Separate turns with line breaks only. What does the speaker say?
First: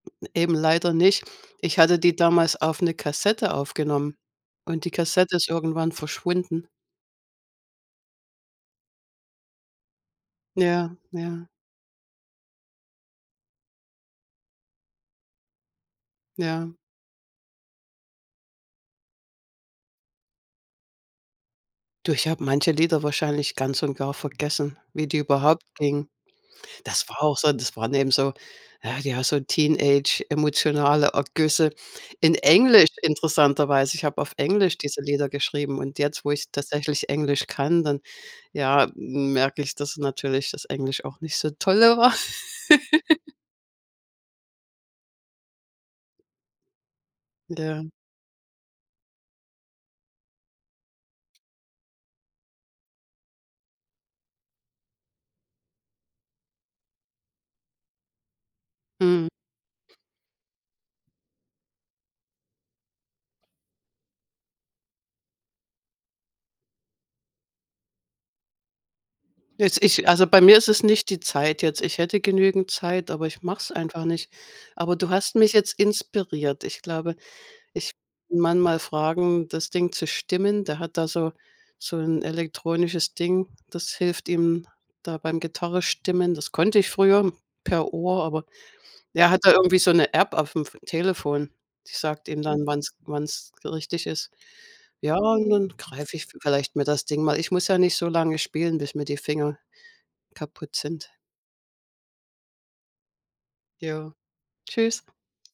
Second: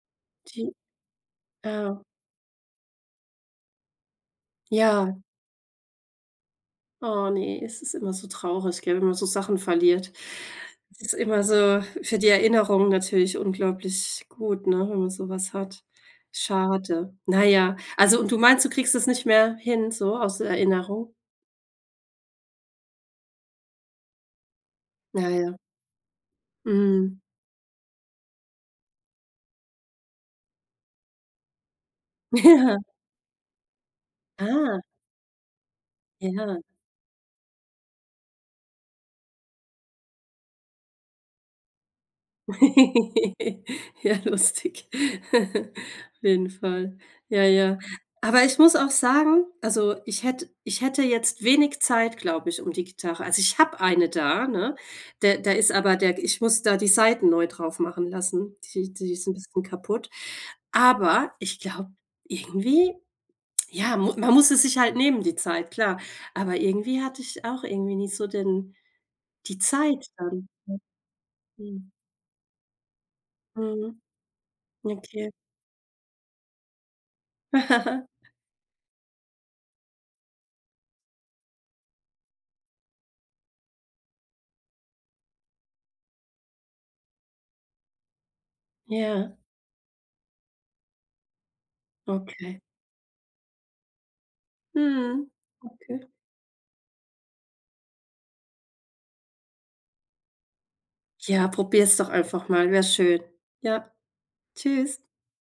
Eben
Tie
leider nicht. Ich
ah,
hatte
oh.
die damals auf 'ne Kassette aufgenommen und die
Ja.
Kassette ist irgendwann verschwunden.
Oh, ne. Es ist immer so traurig, gell, wenn man so Sachen verliert.
Ja,
Es ist immer
ja.
so für die Erinnerungen natürlich unglaublich gut, ne, wenn man so was hat.
Ja.
Schade. Na ja, also, und du meinst, du kriegst es nicht mehr hin so aus der Erinnerung?
Du, ich habe manche Lieder wahrscheinlich ganz und gar vergessen, wie die
Ja, ja.
überhaupt klingen. Das
Mhm.
war auch so das waren eben so, ja, ja, so Teenage-emotionale Ergüsse in
Ja.
Englisch, interessanterweise. Ich habe auf Englisch
Ah.
diese Lieder geschrieben und jetzt, wo ich
Ja.
tatsächlich Englisch kann, dann, ja, merke ich, dass natürlich das Englisch auch nicht so toll war.
Ja, lustig. Auf jeden Fall. Ja, ja.
Ja.
Aber, ich muss auch sagen, also, ich hätt ich hätte jetzt wenig Zeit, glaube ich, um die Gitarre also ich habe eine da, ne? Da da ist aber der ich muss da die Saiten neu drauf machen lassen, die die ist
Mhm.
'n bisschen kaputt, aber ich glaube, irgendwie ja, mu man muss es sich halt nehmen, die Zeit, klar. Aber, irgendwie hatte ich auch irgendwie nicht so den die
Jetzt
Zeit
ich also, bei
dann,
mir ist es nicht die Zeit
ne?
jetzt,
Mhm.
ich hätte genügend Zeit, aber ich mach's
Mhm.
einfach nicht. Aber, du
Okay.
hast mich jetzt inspiriert, ich glaube, ich Mann mal fragen, das Ding zu stimmen. Der hat da so so 'n elektronisches Ding, das hilft ihm da beim Gitarre stimmen. Das konnte ich früher per Ohr, aber er
Ja.
hat da irgendwie so 'ne App auf 'm F Telefon. Die sagt ihm
Okay.
dann, wann's wann's richtig ist. Ja,
Mhm,
und dann
okay.
greife ich vielleicht mir das Ding mal. Ich muss ja nicht so lange spielen, bis mir die Finger kaputt sind.
Ja, probier's doch einfach mal, wäre schön. Ja,
Ja, tschüss.
tschüss.